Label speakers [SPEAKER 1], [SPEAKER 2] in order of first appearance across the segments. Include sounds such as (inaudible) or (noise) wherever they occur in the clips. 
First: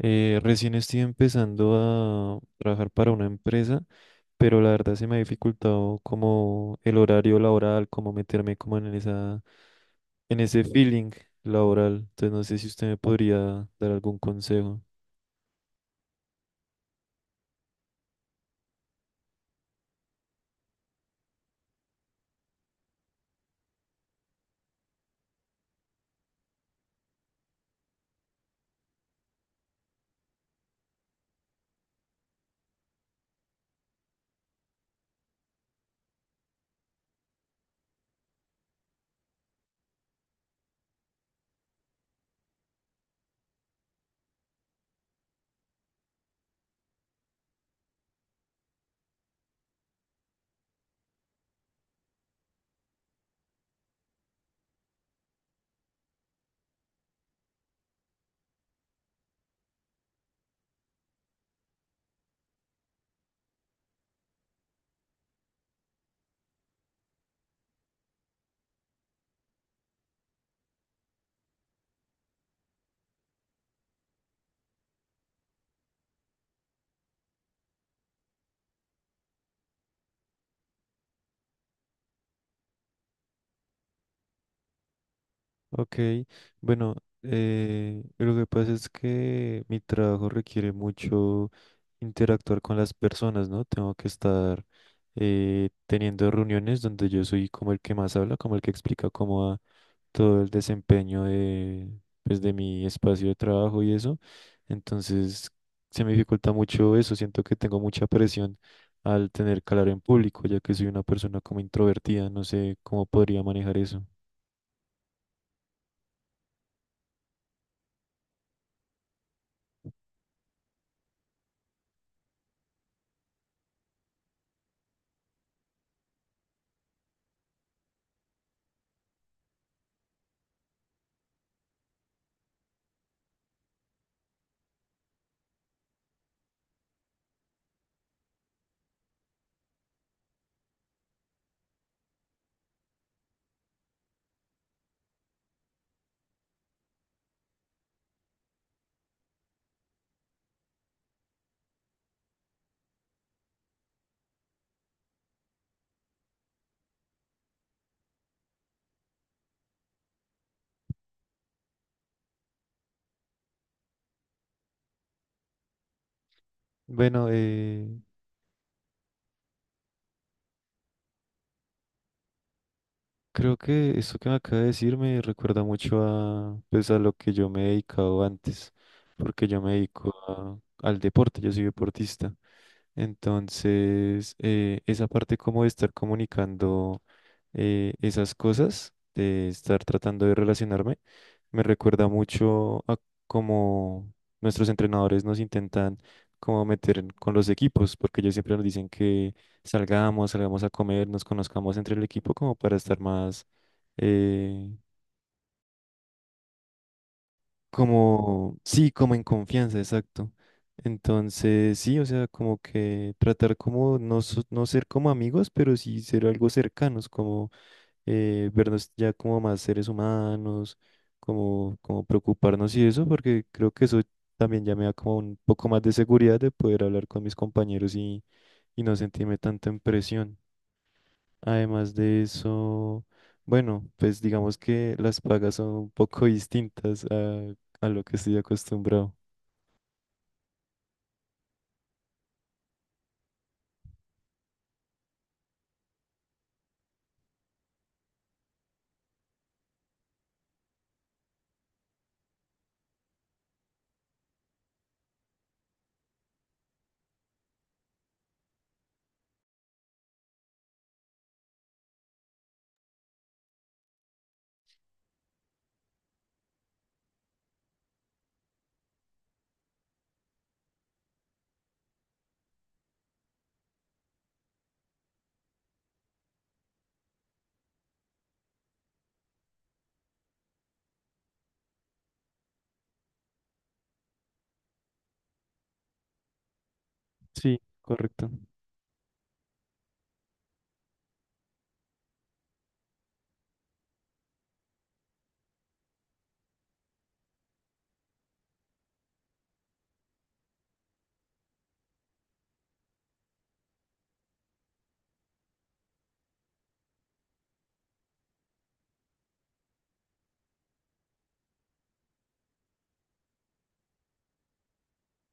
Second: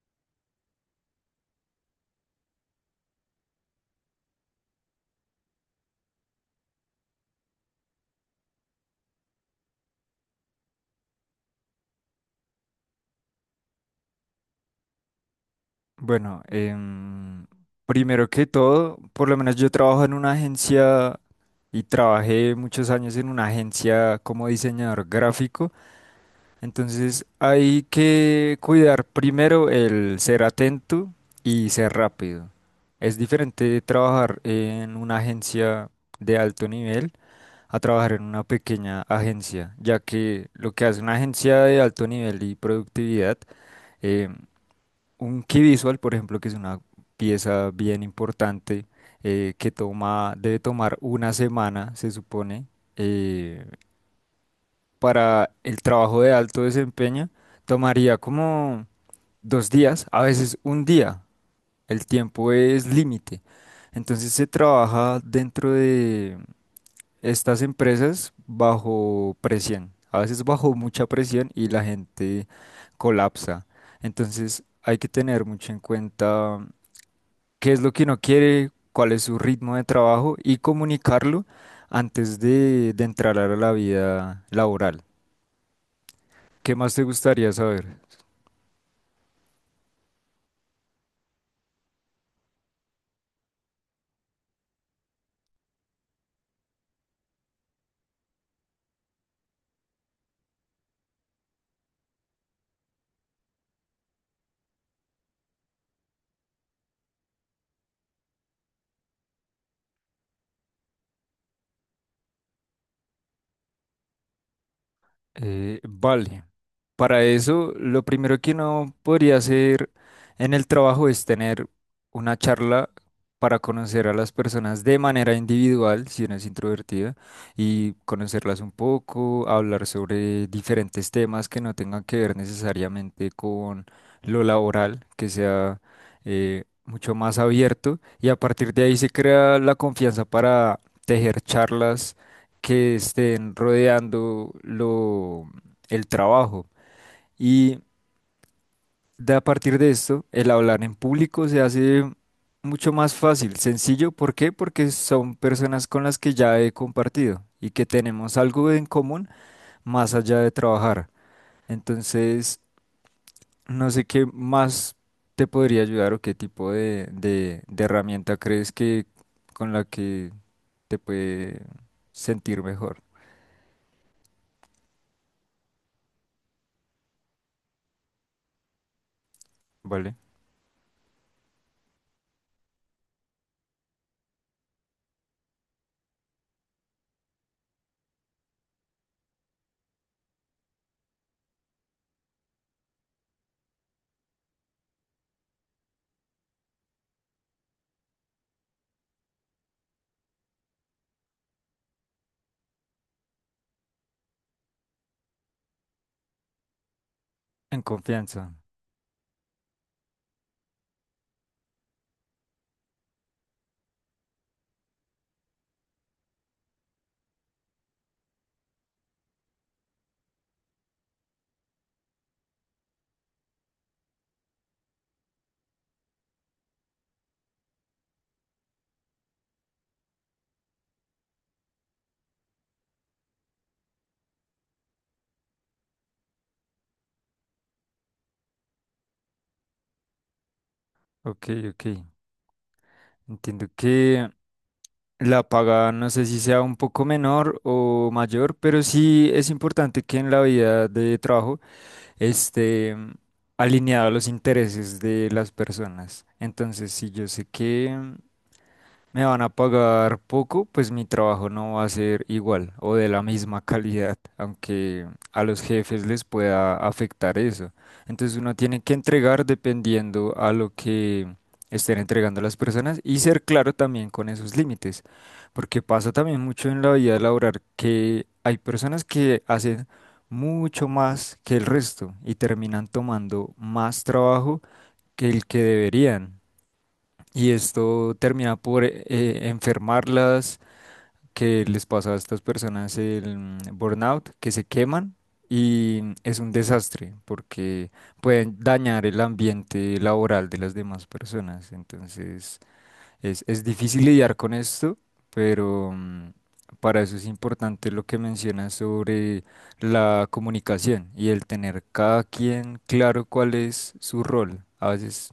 [SPEAKER 1] Recién estoy empezando a trabajar para una empresa, pero la verdad se me ha dificultado como el horario laboral, como meterme como en esa, en ese feeling laboral. Entonces no sé si usted me podría dar algún consejo.
[SPEAKER 2] Bueno, primero que todo, por lo menos yo trabajo en una agencia y trabajé muchos años en una agencia como diseñador gráfico, entonces hay que cuidar primero el ser atento y ser rápido. Es diferente trabajar en una agencia de alto nivel a trabajar en una pequeña agencia, ya que lo que hace una agencia de alto nivel y productividad em, un key visual, por ejemplo, que es una pieza bien importante debe tomar una semana, se supone, eh, para el trabajo de alto desempeño, tomaría como 2 días, a veces un día. El tiempo es límite. Entonces se trabaja dentro de estas empresas bajo presión, a veces bajo mucha presión y la gente colapsa. Entonces hay que tener mucho en cuenta qué es lo que uno quiere, cuál es su ritmo de trabajo y comunicarlo antes de entrar a la vida laboral.
[SPEAKER 1] Ok,
[SPEAKER 2] ¿Qué más
[SPEAKER 1] bueno,
[SPEAKER 2] te gustaría saber?
[SPEAKER 1] lo que pasa es que mi trabajo requiere mucho interactuar con las personas, ¿no? Tengo que estar teniendo reuniones donde yo soy como el que más habla, como el que explica cómo va todo el desempeño de, pues, de mi espacio de trabajo y eso. Entonces, se me dificulta mucho eso. Siento que tengo mucha presión al tener que hablar en público, ya que soy una persona como introvertida. No sé cómo podría manejar eso.
[SPEAKER 2] Vale. Para eso, lo primero que uno podría hacer en el trabajo es tener una charla para conocer a las personas de manera individual, si uno es introvertida, y conocerlas un poco, hablar sobre diferentes temas que no tengan que ver necesariamente con lo laboral, que sea mucho más abierto, y a partir de ahí se crea la confianza para tejer charlas que estén rodeando el trabajo. Y de a partir de esto, el hablar en público se hace mucho más fácil, sencillo. ¿Por qué? Porque son personas con las que ya he compartido y que tenemos algo en común más allá de trabajar. Entonces, no sé qué más te podría ayudar o qué tipo de,
[SPEAKER 1] Bueno,
[SPEAKER 2] de, de herramienta crees que con la que te puede sentir mejor,
[SPEAKER 1] creo que esto que me acaba de decir me recuerda mucho a, pues, a lo que yo me he dedicado antes, porque yo me dedico
[SPEAKER 2] ¿vale?
[SPEAKER 1] a- al deporte, yo soy deportista. Entonces, esa parte como de estar comunicando esas cosas de estar tratando de relacionarme me recuerda mucho a cómo nuestros entrenadores nos intentan como meter en- con los equipos, porque ellos siempre nos dicen que salgamos, salgamos a comer, nos conozcamos entre el equipo como para estar más, eh,
[SPEAKER 2] En confianza.
[SPEAKER 1] como, sí, como en confianza, exacto. Entonces, sí, o sea, como que tratar como no, so- no ser como amigos, pero sí ser algo cercanos, como vernos ya como más seres humanos, como, como preocuparnos y eso, porque creo que eso también ya me da como un poco más de seguridad de poder hablar con mis compañeros y no sentirme tanto en presión. Además de eso, bueno, pues digamos que las pagas son un poco distintas a lo que estoy acostumbrado.
[SPEAKER 2] Ok, ok. Entiendo que la paga no sé si sea un poco menor o mayor, pero sí es importante que en la vida de trabajo esté alineado a los intereses de las personas. Entonces, sí, yo sé que me van a pagar poco, pues mi trabajo no va a ser igual o de la misma (laughs) calidad, aunque a los jefes les pueda afectar eso. Entonces uno tiene que entregar dependiendo a lo que estén entregando las personas y ser claro también con esos límites, porque pasa también mucho en la vida laboral que hay personas que hacen mucho más que el resto y terminan tomando más trabajo que el que deberían. Y
[SPEAKER 1] Sí,
[SPEAKER 2] esto
[SPEAKER 1] correcto.
[SPEAKER 2] termina por enfermarlas, que les pasa a estas personas el burnout, que se queman y es un desastre porque pueden dañar el ambiente laboral de las demás personas. Entonces es difícil lidiar con esto, pero para eso es importante lo que mencionas sobre la comunicación y el tener cada quien claro cuál es su rol. A veces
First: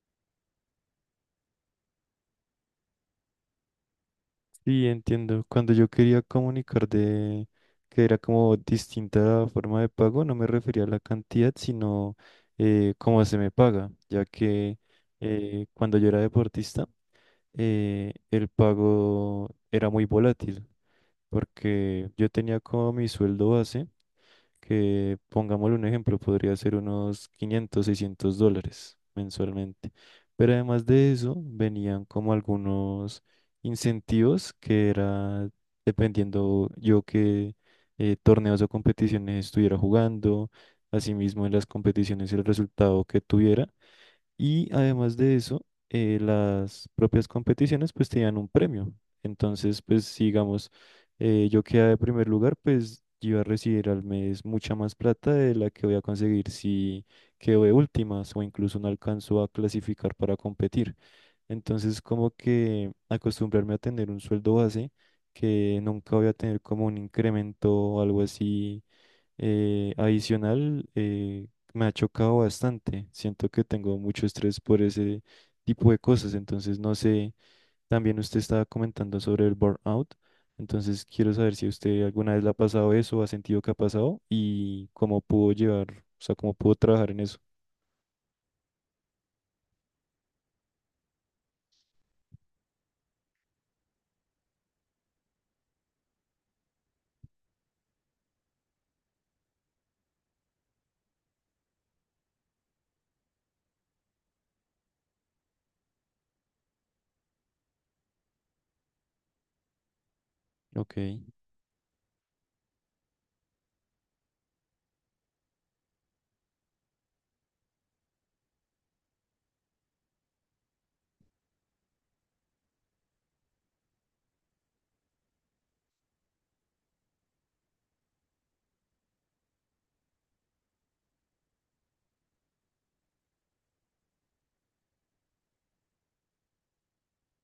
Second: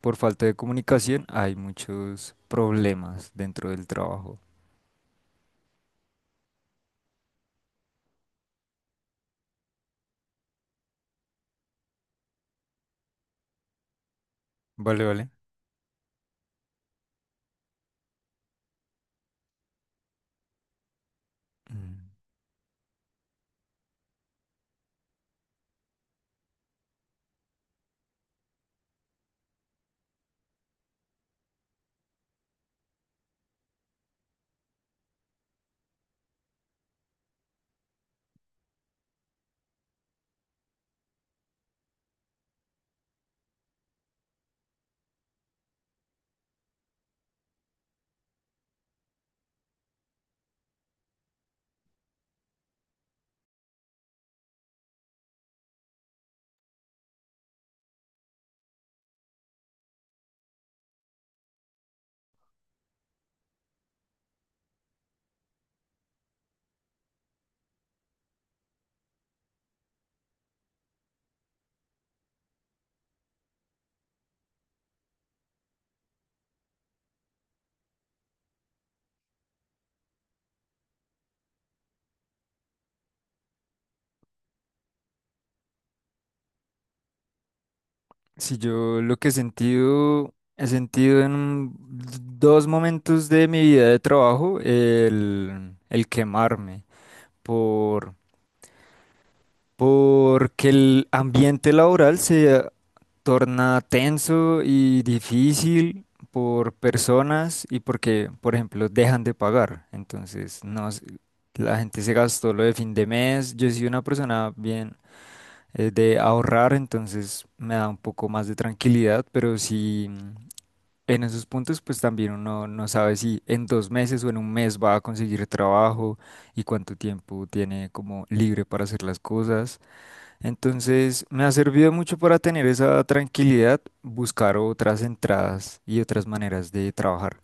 [SPEAKER 2] por falta de comunicación hay muchos problemas dentro del trabajo.
[SPEAKER 1] Sí, entiendo. Cuando yo quería comunicar de que era como distinta la forma de pago, no me refería a la cantidad, sino cómo se me paga, ya que
[SPEAKER 2] Vale, vale.
[SPEAKER 1] cuando yo era deportista, el pago era muy volátil,
[SPEAKER 2] Mm.
[SPEAKER 1] porque yo tenía como mi sueldo base que pongámosle un ejemplo, podría ser unos 500, $600 mensualmente. Pero además de eso, venían como algunos incentivos que era dependiendo yo qué torneos o competiciones estuviera jugando, asimismo en las competiciones el resultado que tuviera y además de eso, las propias competiciones pues te dan un premio. Entonces, pues si, digamos, yo quedé de primer lugar, pues yo iba a recibir al mes mucha más plata de la que voy a conseguir si quedo de últimas o incluso no alcanzo a clasificar para competir. Entonces, como que acostumbrarme a tener un sueldo base que nunca voy a tener como un incremento o algo así adicional, me ha chocado bastante. Siento que tengo mucho estrés por ese tipo de cosas. Entonces, no sé, también usted estaba comentando sobre el burnout. Entonces, quiero saber si usted alguna vez le ha pasado eso, ha sentido que ha pasado y cómo pudo llevar, o sea, cómo pudo trabajar en eso.
[SPEAKER 2] Si yo lo que he sentido en dos momentos de mi vida de trabajo, el quemarme por, porque el ambiente laboral se torna tenso y difícil por personas y porque, por ejemplo, dejan de pagar. Entonces, no,
[SPEAKER 1] Ok,
[SPEAKER 2] la gente se gastó lo de fin de mes. Yo soy una persona bien de ahorrar, entonces me da un poco más de tranquilidad, pero si en esos puntos, pues también uno no sabe si en 2 meses o en un mes va a conseguir trabajo y cuánto tiempo tiene como libre para hacer las cosas. Entonces, me ha servido mucho para tener esa tranquilidad, buscar otras entradas y otras maneras de trabajar,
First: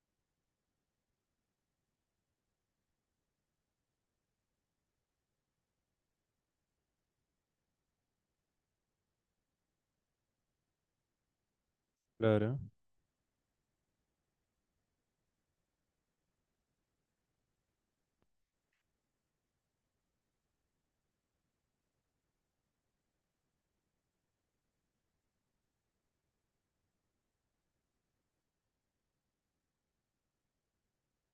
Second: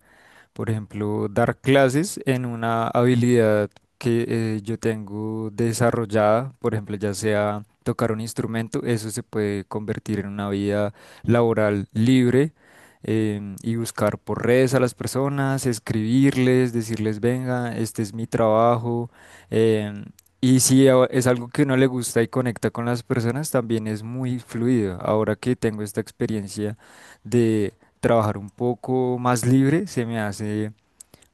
[SPEAKER 2] por ejemplo, dar clases en una habilidad que yo tengo desarrollada, por ejemplo, ya sea tocar un instrumento, eso se puede convertir en una vida laboral libre.
[SPEAKER 1] claro,
[SPEAKER 2] Y buscar por redes a las personas, escribirles, decirles, venga, este es mi trabajo. em, y si es algo que no le gusta y conecta con las personas, también es muy fluido. Ahora que tengo esta experiencia, de trabajar un poco más libre se me hace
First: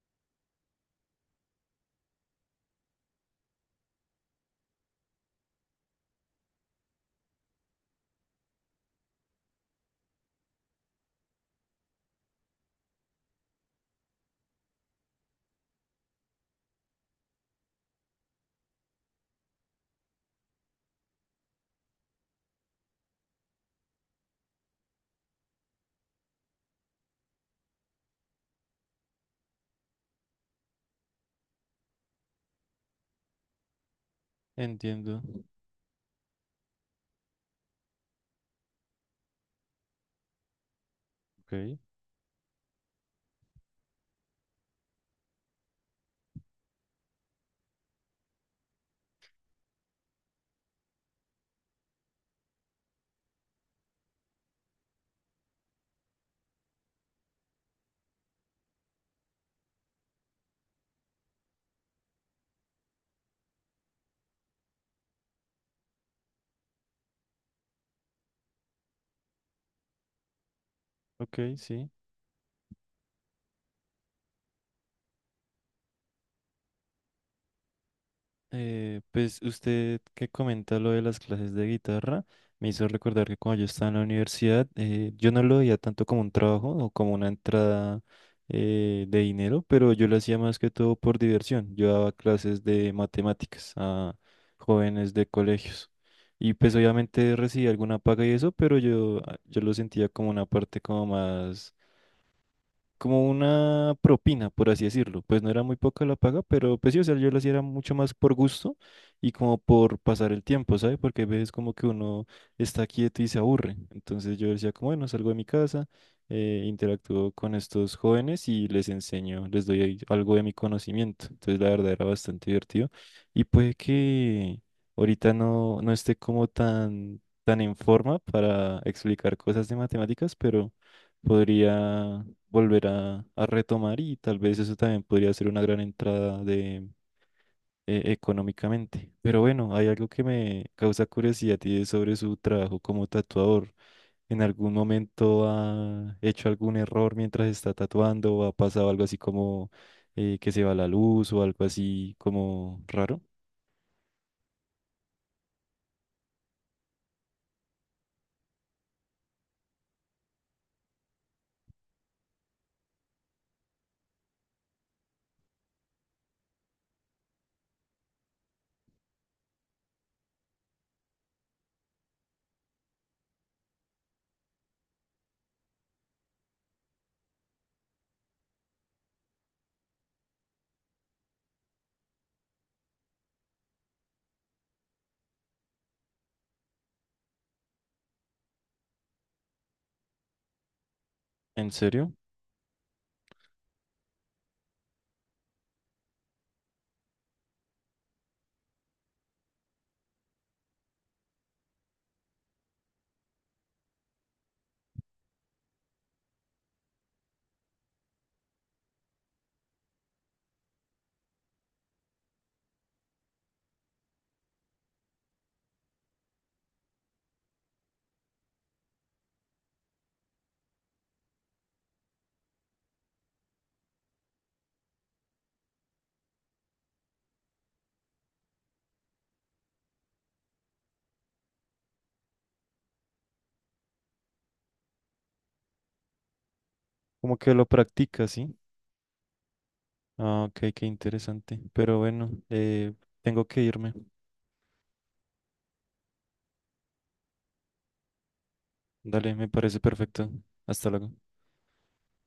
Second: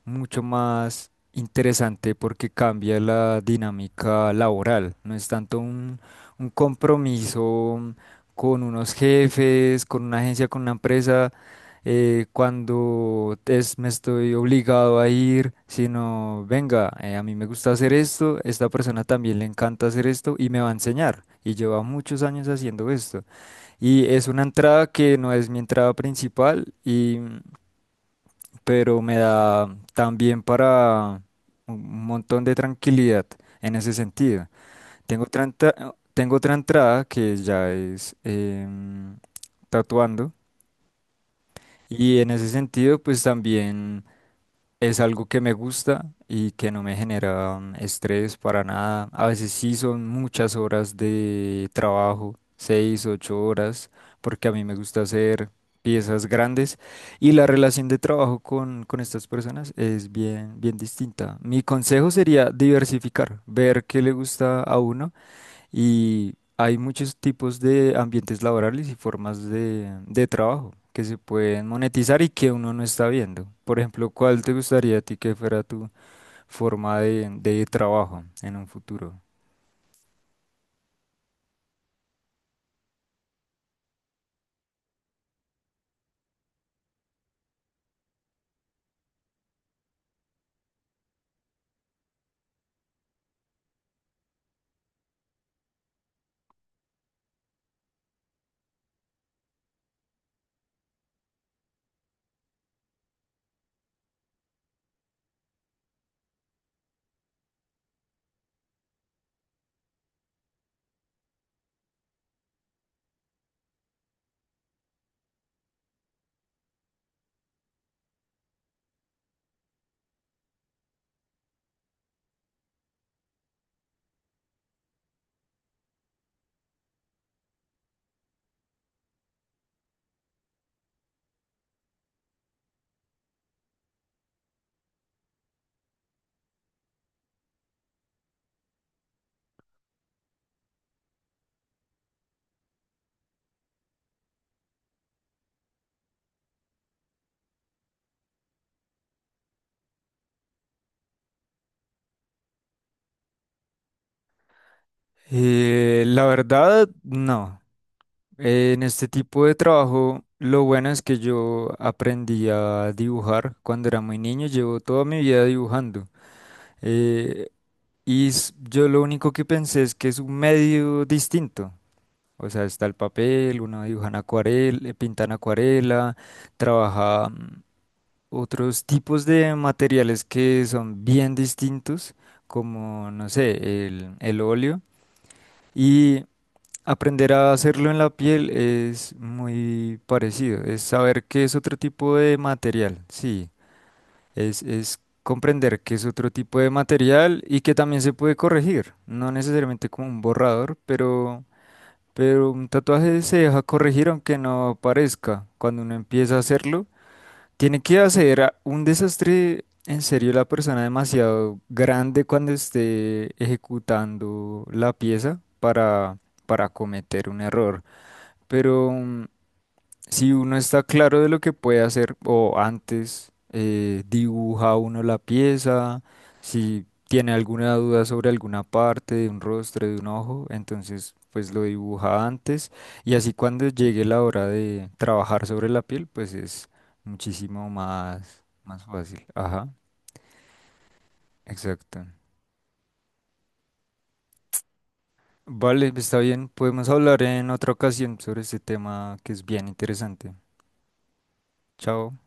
[SPEAKER 2] mucho más interesante porque cambia la dinámica laboral. No es tanto un compromiso con unos jefes, con una agencia, con una empresa, cuando me estoy obligado a ir, sino, venga, a mí me gusta hacer esto, esta persona también le encanta hacer esto y me va a enseñar. Y lleva muchos años haciendo esto. Y es una entrada que no es mi entrada principal, pero me da también para un montón de tranquilidad en ese sentido.
[SPEAKER 1] entiendo.
[SPEAKER 2] Tengo otra entrada que ya es tatuando,
[SPEAKER 1] Ok,
[SPEAKER 2] y en ese sentido, pues también. Es algo que me gusta y que no me genera estrés para nada. A veces sí son muchas horas de trabajo, 6, 8 horas, porque a mí me gusta hacer piezas grandes y la relación de trabajo con estas personas es bien, bien distinta. Mi consejo sería diversificar, ver qué le gusta a uno y hay muchos tipos de ambientes laborales y formas de trabajo que se
[SPEAKER 1] ok,
[SPEAKER 2] pueden
[SPEAKER 1] sí.
[SPEAKER 2] monetizar y que uno no está viendo. Por ejemplo, ¿cuál te gustaría a ti que fuera tu forma de trabajo en un futuro?
[SPEAKER 1] Pues usted que comenta lo de las clases de guitarra, me hizo recordar que cuando yo estaba en la universidad, yo no lo veía tanto como un trabajo o como una entrada de dinero, pero yo lo hacía más que todo por diversión. Yo daba clases de matemáticas a jóvenes de colegios y pues obviamente recibía alguna paga y eso, pero yo lo sentía como una parte como más como una propina, por así decirlo. Pues no era muy poca la paga, pero pues sí, o sea, yo lo hacía era mucho más por gusto y como por pasar el tiempo, ¿sabes? Porque a veces como que uno está quieto y se aburre. Entonces yo decía como, bueno, salgo de mi casa, interactúo con estos jóvenes y les enseño, les doy ahí algo de mi conocimiento. Entonces la verdad era bastante divertido y puede que ahorita no, no esté como tan, tan en forma para explicar cosas de matemáticas, pero podría volver a retomar y tal vez eso también podría ser una gran entrada de económicamente. Pero bueno, hay algo que me causa curiosidad y es sobre su trabajo como tatuador. ¿En algún momento ha hecho algún error mientras está tatuando o ha pasado algo así como que se va la luz o algo así como raro?
[SPEAKER 2] La verdad, no. En este tipo de trabajo, lo bueno es que yo aprendí a dibujar cuando era muy niño. Llevo toda mi vida dibujando. Eh, y yo lo único que pensé es que es un medio distinto. O sea, está el papel, uno dibujan acuarela, pintan acuarela, trabaja otros tipos de materiales que son bien distintos, como, no sé, el óleo. Y aprender a hacerlo en la piel es muy parecido, es saber qué es
[SPEAKER 1] ¿En
[SPEAKER 2] otro
[SPEAKER 1] serio?
[SPEAKER 2] tipo de material, sí, es comprender qué es otro tipo de material y que también se puede corregir, no necesariamente como un borrador, Pero un tatuaje se deja corregir aunque no parezca. Cuando uno empieza a hacerlo, tiene que hacer un desastre en serio la persona demasiado grande cuando esté ejecutando la pieza para cometer un error. Pero si uno está claro de lo que puede hacer o antes dibuja uno la pieza, si tiene alguna duda sobre alguna parte de un rostro, de un ojo, entonces pues lo dibuja antes y así cuando llegue la hora de trabajar sobre la piel, pues es
[SPEAKER 1] Como que lo
[SPEAKER 2] muchísimo
[SPEAKER 1] practica, ¿sí?
[SPEAKER 2] más fácil. Ajá,
[SPEAKER 1] Ah, ok, qué interesante. Pero
[SPEAKER 2] exacto.
[SPEAKER 1] bueno, tengo que irme.
[SPEAKER 2] Vale, está bien, podemos hablar en otra ocasión sobre este tema que
[SPEAKER 1] Dale,
[SPEAKER 2] es
[SPEAKER 1] me
[SPEAKER 2] bien
[SPEAKER 1] parece perfecto.
[SPEAKER 2] interesante.
[SPEAKER 1] Hasta luego.
[SPEAKER 2] Chao.